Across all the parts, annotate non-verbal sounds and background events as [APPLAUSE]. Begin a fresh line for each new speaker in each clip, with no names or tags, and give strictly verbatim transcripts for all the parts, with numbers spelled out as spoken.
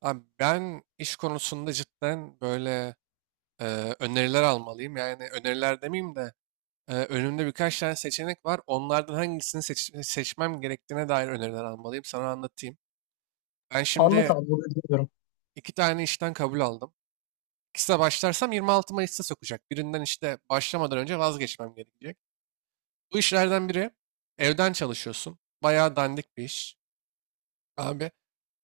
Abi ben iş konusunda cidden böyle e, öneriler almalıyım. Yani öneriler demeyeyim de e, önümde birkaç tane seçenek var. Onlardan hangisini seç- seçmem gerektiğine dair öneriler almalıyım. Sana anlatayım. Ben
Anlat
şimdi
abi bunu dinliyorum.
iki tane işten kabul aldım. İkisine başlarsam yirmi altı Mayıs'ta sokacak. Birinden işte başlamadan önce vazgeçmem gerekecek. Bu işlerden biri evden çalışıyorsun. Bayağı dandik bir iş. Abi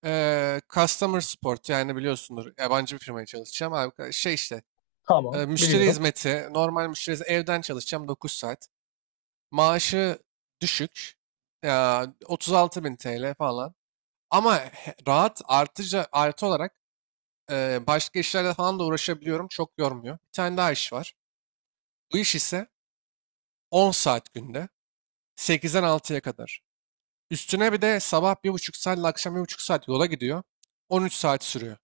e, customer support, yani biliyorsundur, yabancı bir firmaya çalışacağım. Abi şey işte. E,
Tamam
müşteri
biliyorum.
hizmeti, normal müşteri hizmeti, evden çalışacağım dokuz saat. Maaşı düşük. Ya otuz altı bin lira falan. Ama he- rahat, artıca artı olarak e, başka işlerle falan da uğraşabiliyorum. Çok yormuyor. Bir tane daha iş var. Bu iş ise on saat günde, sekizden altıya kadar. Üstüne bir de sabah bir buçuk saat ile akşam bir buçuk saat yola gidiyor. On üç saat sürüyor.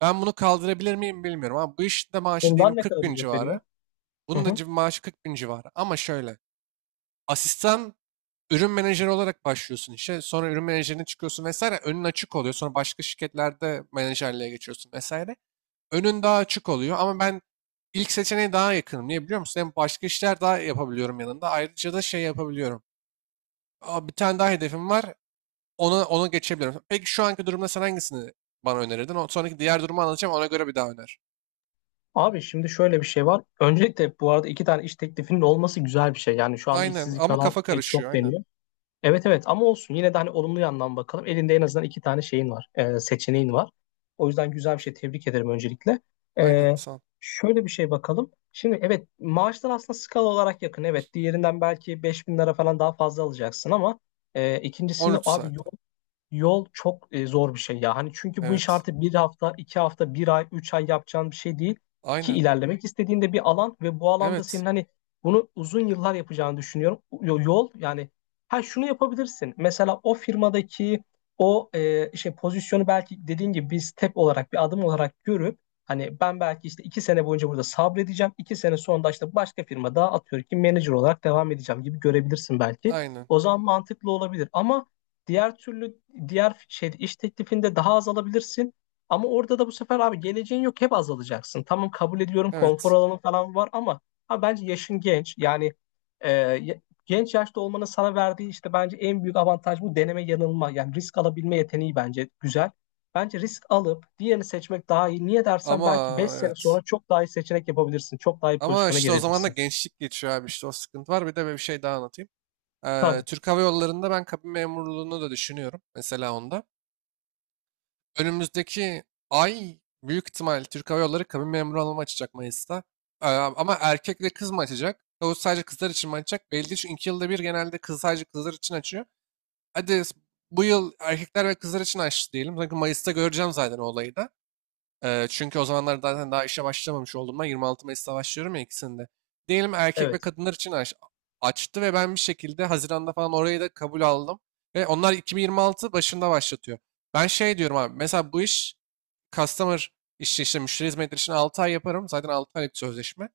Ben bunu kaldırabilir miyim bilmiyorum, ama bu işte maaşı
Bundan
diyelim
ne
kırk
kadar
bin
ücret veriyor?
civarı.
Hı
Bunun da
hı.
cib- maaşı kırk bin civarı. Ama şöyle. Asistan ürün menajeri olarak başlıyorsun işe. Sonra ürün menajerine çıkıyorsun vesaire. Önün açık oluyor. Sonra başka şirketlerde menajerliğe geçiyorsun vesaire. Önün daha açık oluyor, ama ben ilk seçeneğe daha yakınım. Niye biliyor musun? Hem başka işler daha yapabiliyorum yanında. Ayrıca da şey yapabiliyorum. Aa, Bir tane daha hedefim var. Ona, ona geçebiliyorum. Peki şu anki durumda sen hangisini bana önerirdin? O sonraki diğer durumu anlatacağım. Ona göre bir daha öner.
Abi şimdi şöyle bir şey var. Öncelikle bu arada iki tane iş teklifinin olması güzel bir şey. Yani şu anda
Aynen,
işsizlik
ama
falan
kafa
e,
karışıyor.
çok
Aynen.
deniyor. Evet evet ama olsun yine de hani olumlu yandan bakalım. Elinde en azından iki tane şeyin var. E, seçeneğin var. O yüzden güzel bir şey tebrik ederim öncelikle. E,
Aynen. Sağ ol.
Şöyle bir şey bakalım. Şimdi evet maaşlar aslında skala olarak yakın. Evet diğerinden belki beş bin lira falan daha fazla alacaksın ama e,
On
ikincisinde
üç
abi
saat.
yol yol. Çok e, zor bir şey ya. Hani çünkü bu iş
Evet.
artık bir hafta, iki hafta, bir ay, üç ay yapacağın bir şey değil. Ki
Aynen.
ilerlemek istediğinde bir alan ve bu alanda
Evet.
senin hani bunu uzun yıllar yapacağını düşünüyorum. Yo- Yol yani, ha şunu yapabilirsin. Mesela o firmadaki o e, işte pozisyonu belki dediğin gibi bir step olarak, bir adım olarak görüp hani ben belki işte iki sene boyunca burada sabredeceğim. iki sene sonra da işte başka firma daha atıyorum ki manager olarak devam edeceğim gibi görebilirsin belki.
Aynen.
O zaman mantıklı olabilir ama diğer türlü, diğer şey iş teklifinde daha az alabilirsin. Ama orada da bu sefer abi geleceğin yok, hep azalacaksın. Tamam kabul ediyorum, konfor
Evet.
alanı falan var ama abi bence yaşın genç. Yani e, ya- genç yaşta olmanın sana verdiği işte bence en büyük avantaj bu deneme yanılma. Yani risk alabilme yeteneği bence güzel. Bence risk alıp diğerini seçmek daha iyi. Niye dersen
Ama
belki beş sene
evet.
sonra çok daha iyi seçenek yapabilirsin. Çok daha iyi
Ama
pozisyona
işte o zaman da
gelebilirsin.
gençlik geçiyor abi, işte o sıkıntı var. Bir de bir şey daha anlatayım. Ee,
Tabii.
Türk Hava Yolları'nda ben kabin memurluğunu da düşünüyorum. Mesela onda. Önümüzdeki ay büyük ihtimal Türk Hava Yolları kabin memuru alımı açacak Mayıs'ta. Ee, ama erkek ve kız mı açacak? O sadece kızlar için mi açacak? Belli değil, çünkü iki yılda bir genelde kız, sadece kızlar için açıyor. Hadi bu yıl erkekler ve kızlar için açtı diyelim. Çünkü Mayıs'ta göreceğim zaten o olayı da. Eee, çünkü o zamanlar zaten daha işe başlamamış olduğumdan, yirmi altı Mayıs'ta başlıyorum ya ikisinde. Diyelim erkek ve
Evet.
kadınlar için aç- açtı ve ben bir şekilde Haziran'da falan orayı da kabul aldım. Ve onlar iki bin yirmi altı başında başlatıyor. Ben şey diyorum abi, mesela bu iş, customer işi, işte müşteri hizmetleri için altı ay yaparım. Zaten altı aylık sözleşme.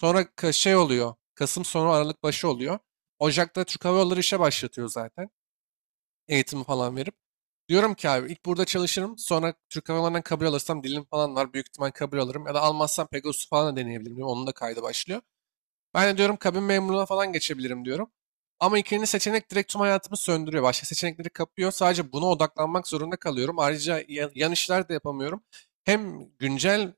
Sonra ka- şey oluyor. Kasım sonu Aralık başı oluyor. Ocak'ta Türk Hava Yolları işe başlatıyor zaten, eğitimi falan verip. Diyorum ki abi, ilk burada çalışırım. Sonra Türk Hava Yolları'ndan kabul alırsam, dilim falan var, büyük ihtimal kabul alırım. Ya da almazsam Pegasus falan da deneyebilirim, diyorum. Onun da kaydı başlıyor. Ben de diyorum kabin memurluğuna falan geçebilirim diyorum. Ama ikinci seçenek direkt tüm hayatımı söndürüyor. Başka seçenekleri kapıyor. Sadece buna odaklanmak zorunda kalıyorum. Ayrıca ya- yan işler de yapamıyorum. Hem güncel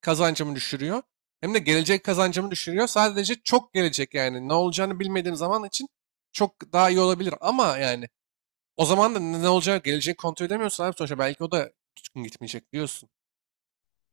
kazancımı düşürüyor. Hem de gelecek kazancımı düşürüyor. Sadece çok gelecek yani. Ne olacağını bilmediğim zaman için çok daha iyi olabilir. Ama yani o zaman da ne ne olacak gelecek kontrol edemiyorsun abi, sonuçta belki o da tutkun gitmeyecek diyorsun.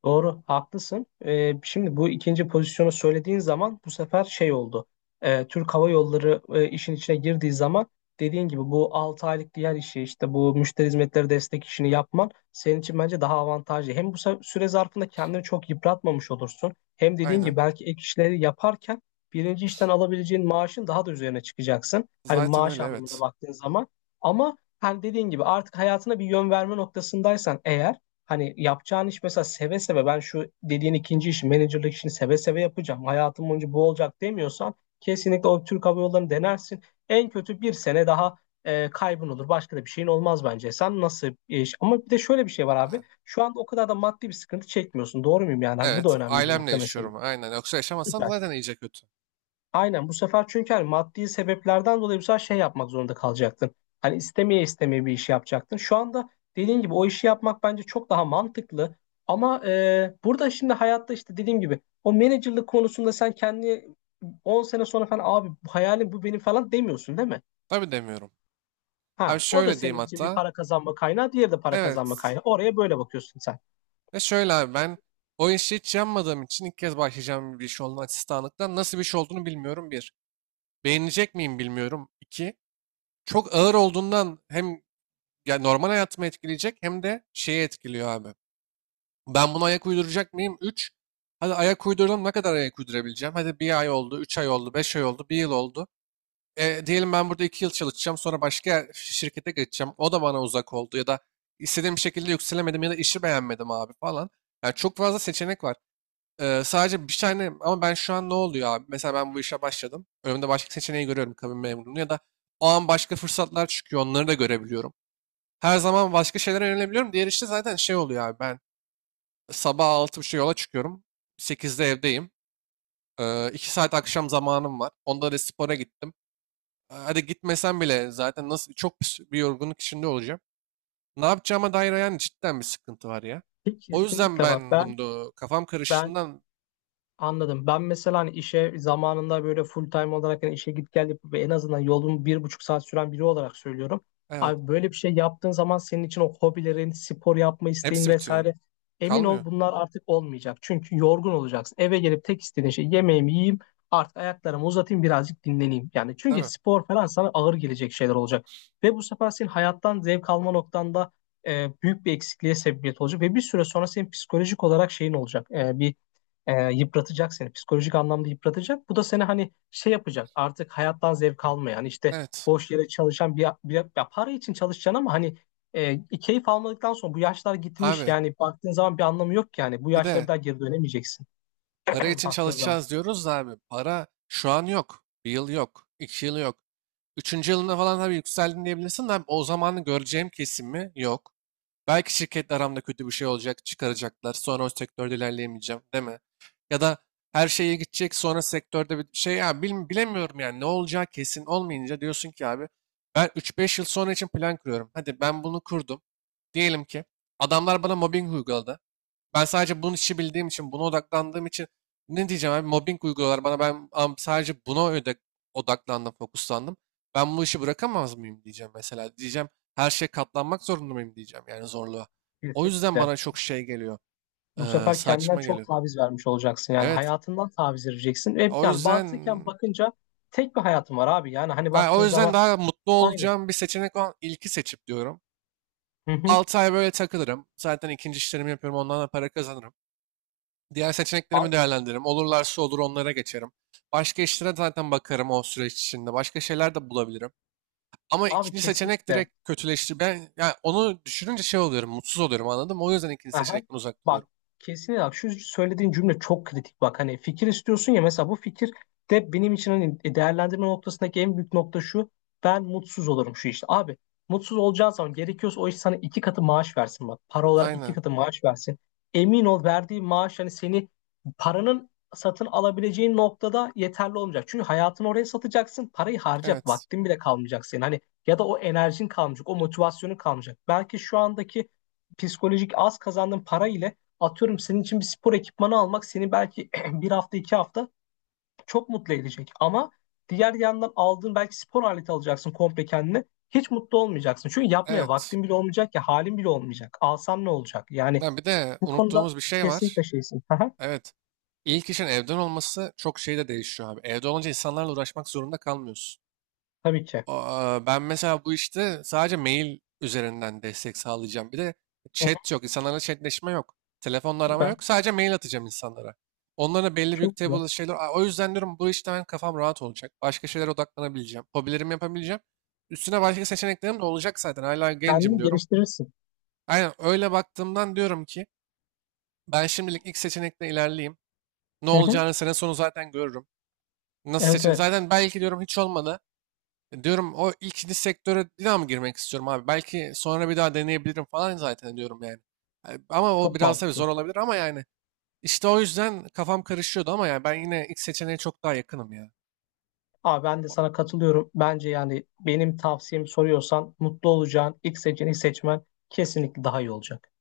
Doğru, haklısın. Ee, şimdi bu ikinci pozisyonu söylediğin zaman bu sefer şey oldu. Ee, Türk Hava Yolları e, işin içine girdiği zaman dediğin gibi bu 6 aylık diğer işi, işte bu müşteri hizmetleri destek işini yapman senin için bence daha avantajlı. Hem bu se- süre zarfında kendini çok yıpratmamış olursun. Hem dediğin gibi
Aynen.
belki ek işleri yaparken birinci işten alabileceğin maaşın daha da üzerine çıkacaksın. Hani
Zaten
maaş
öyle,
anlamında
evet.
baktığın zaman. Ama hani dediğin gibi artık hayatına bir yön verme noktasındaysan eğer, hani yapacağın iş mesela seve seve, ben şu dediğin ikinci işi, menajerlik işini seve seve yapacağım, hayatım boyunca bu olacak demiyorsan kesinlikle o Türk Hava Yolları'nı denersin. En kötü bir sene daha e, kaybın olur. Başka da bir şeyin olmaz bence. Sen nasıl bir iş? Ama bir de şöyle bir şey var abi.
Ha,
Şu anda o kadar da maddi bir sıkıntı çekmiyorsun. Doğru muyum yani? Hani bu da
Evet,
önemli bir
ailemle
nokta mesela.
yaşıyorum aynen. Yoksa yaşamasam
Süper.
zaten iyice kötü.
Aynen, bu sefer çünkü hani maddi sebeplerden dolayı bu sefer şey yapmak zorunda kalacaktın. Hani istemeye istemeye bir iş yapacaktın. Şu anda dediğin gibi o işi yapmak bence çok daha mantıklı. Ama e, burada şimdi hayatta işte dediğim gibi o menajerlik konusunda sen kendi 10 sene sonra falan abi bu hayalim, bu benim falan demiyorsun değil mi?
Tabii demiyorum. Abi
Ha, o da
şöyle diyeyim
senin için bir
hatta.
para kazanma kaynağı, diğeri de para kazanma
Evet.
kaynağı. Oraya böyle bakıyorsun sen.
Ve şöyle abi, ben o işi hiç yanmadığım için, ilk kez başlayacağım bir iş olduğunu, asistanlıktan nasıl bir iş olduğunu bilmiyorum, bir. Beğenecek miyim bilmiyorum, İki. Çok ağır olduğundan hem ya normal hayatımı etkileyecek, hem de şeyi etkiliyor abi. Ben buna ayak uyduracak mıyım? üç. Hadi ayak uydurdum. Ne kadar ayak uydurabileceğim? Hadi bir ay oldu, üç ay oldu, beş ay oldu, bir yıl oldu. E, diyelim ben burada iki yıl çalışacağım. Sonra başka şirkete geçeceğim. O da bana uzak oldu, ya da istediğim şekilde yükselemedim, ya da işi beğenmedim abi falan. Yani çok fazla seçenek var. E, sadece bir tane, ama ben şu an ne oluyor abi? Mesela ben bu işe başladım. Önümde başka seçeneği görüyorum, kabin memurunu, ya da o an başka fırsatlar çıkıyor. Onları da görebiliyorum. Her zaman başka şeylere yönelebiliyorum. Diğer işte zaten şey oluyor abi. Ben sabah altı buçuk yola çıkıyorum. Sekizde evdeyim. Ee, iki saat akşam zamanım var. Onda da spora gittim. Ee, Hadi gitmesem bile, zaten nasıl çok bir bir yorgunluk içinde olacağım. Ne yapacağıma dair yani cidden bir sıkıntı var ya. O yüzden
Kesinlikle bak,
ben bunu kafam
ben
karıştığından,
anladım. Ben mesela hani işe zamanında böyle full time olarak hani işe git gel yapıp en azından yolun bir buçuk saat süren biri olarak söylüyorum.
evet,
Abi böyle bir şey yaptığın zaman senin için o hobilerin, spor yapma isteğin
hepsi bitiyor.
vesaire, emin
Kalmıyor.
ol bunlar artık olmayacak. Çünkü yorgun olacaksın. Eve gelip tek istediğin şey yemeğimi yiyeyim, artık ayaklarımı uzatayım, birazcık dinleneyim. Yani çünkü
Tabii.
spor falan sana ağır gelecek şeyler olacak. Ve bu sefer senin hayattan zevk alma noktanda e, büyük bir eksikliğe sebebiyet olacak. Ve bir süre sonra senin psikolojik olarak şeyin olacak. E, bir e, yıpratacak seni. Psikolojik anlamda yıpratacak. Bu da seni hani şey yapacak. Artık hayattan zevk almayan, işte
Evet.
boş yere çalışan bir, bir, ya para için çalışacaksın ama hani e, keyif almadıktan sonra bu yaşlar gitmiş.
Abi
Yani baktığın zaman bir anlamı yok ki yani. Bu
bir
yaşlara bir
de
daha geri dönemeyeceksin.
para
[LAUGHS]
için
Baktığın zaman.
çalışacağız diyoruz da abi, para şu an yok. Bir yıl yok. iki yıl yok. Üçüncü yılına falan tabii yükseldin diyebilirsin de abi, o zamanı göreceğim kesimi yok. Belki şirketle aramda kötü bir şey olacak, çıkaracaklar. Sonra o sektörde ilerleyemeyeceğim, değil mi? Ya da her şey iyi gidecek, sonra sektörde bir şey ya bil- bilemiyorum yani, ne olacağı kesin olmayınca diyorsun ki abi, ben üç beş yıl sonra için plan kuruyorum. Hadi ben bunu kurdum. Diyelim ki adamlar bana mobbing uyguladı. Ben sadece bunun işi bildiğim için, buna odaklandığım için, ne diyeceğim abi, mobbing uyguluyorlar bana, ben am- sadece buna öde- odaklandım, fokuslandım. Ben bu işi bırakamaz mıyım diyeceğim mesela. Diyeceğim her şeye katlanmak zorunda mıyım diyeceğim, yani zorluğa. O yüzden
Kesinlikle.
bana çok şey geliyor,
Bu
eee,
sefer kendinden
saçma
çok
geliyor.
taviz vermiş olacaksın. Yani
Evet,
hayatından taviz vereceksin. Ve
o
yani
yüzden
mantıken bakınca tek bir hayatın var abi. Yani hani
ha,
baktığın
o yüzden
zaman
daha mutlu
aynı.
olacağım bir seçenek olan ilki seçip diyorum.
Hı hı.
altı ay böyle takılırım. Zaten ikinci işlerimi yapıyorum, ondan da para kazanırım. Diğer seçeneklerimi
Abi,
değerlendiririm. Olurlarsa olur, onlara geçerim. Başka işlere zaten bakarım o süreç içinde. Başka şeyler de bulabilirim. Ama
abi
ikinci seçenek
kesinlikle.
direkt kötüleşti. Ben yani onu düşününce şey oluyorum, mutsuz oluyorum, anladın mı? O yüzden ikinci
Aha.
seçenekten uzak duruyorum.
Bak kesinlikle bak, şu söylediğin cümle çok kritik bak. Hani fikir istiyorsun ya, mesela bu fikir de benim için hani e, değerlendirme noktasındaki en büyük nokta şu: ben mutsuz olurum şu işte abi. Mutsuz olacağın zaman gerekiyorsa o iş sana iki katı maaş versin, bak para olarak iki
Aynen.
katı maaş versin, emin ol verdiği maaş hani seni, paranın satın alabileceğin noktada yeterli olmayacak, çünkü hayatını oraya satacaksın. Parayı harcayacak
Evet.
vaktin bile kalmayacak senin, hani ya da o enerjin kalmayacak, o motivasyonun kalmayacak. Belki şu andaki psikolojik az kazandığın para ile atıyorum senin için bir spor ekipmanı almak seni belki [CLEARS THROAT] bir hafta iki hafta çok mutlu edecek. Ama diğer yandan aldığın belki spor aleti alacaksın komple kendine, hiç mutlu olmayacaksın. Çünkü yapmaya
Evet.
vaktin bile olmayacak ya halin bile olmayacak. Alsan ne olacak? Yani
Ha, Bir de
bu konuda
unuttuğumuz bir şey var.
kesinlikle şeysin. Aha,
Evet. İlk işin evden olması çok şey de değişiyor abi. Evde olunca insanlarla uğraşmak zorunda kalmıyorsun.
tabii ki.
Aa, Ben mesela bu işte sadece mail üzerinden destek sağlayacağım. Bir de
Hı hı.
chat yok. İnsanlarla chatleşme yok. Telefonla arama
Süper.
yok. Sadece mail atacağım insanlara. Onlara belli büyük
Çok güzel.
table şeyler. Aa, O yüzden diyorum bu işte ben kafam rahat olacak. Başka şeylere odaklanabileceğim. Hobilerimi yapabileceğim. Üstüne başka seçeneklerim de olacak zaten. Hala gencim
Kendini
diyorum.
geliştirirsin.
Aynen, öyle baktığımdan diyorum ki ben şimdilik ilk seçenekle ilerleyeyim. Ne
Hı hı.
olacağını sene sonu zaten görürüm. Nasıl
Evet
seçen?
evet.
Zaten belki diyorum, hiç olmadı. Diyorum, o ikinci sektöre bir daha mı girmek istiyorum abi? Belki sonra bir daha deneyebilirim falan, zaten diyorum yani. Yani ama o
Çok
biraz tabii zor
mantıklı.
olabilir, ama yani işte o yüzden kafam karışıyordu, ama yani ben yine ilk seçeneğe çok daha yakınım ya.
Abi ben de sana katılıyorum. Bence yani benim tavsiyemi soruyorsan mutlu olacağın ilk seçeneği seçmen kesinlikle daha iyi olacak.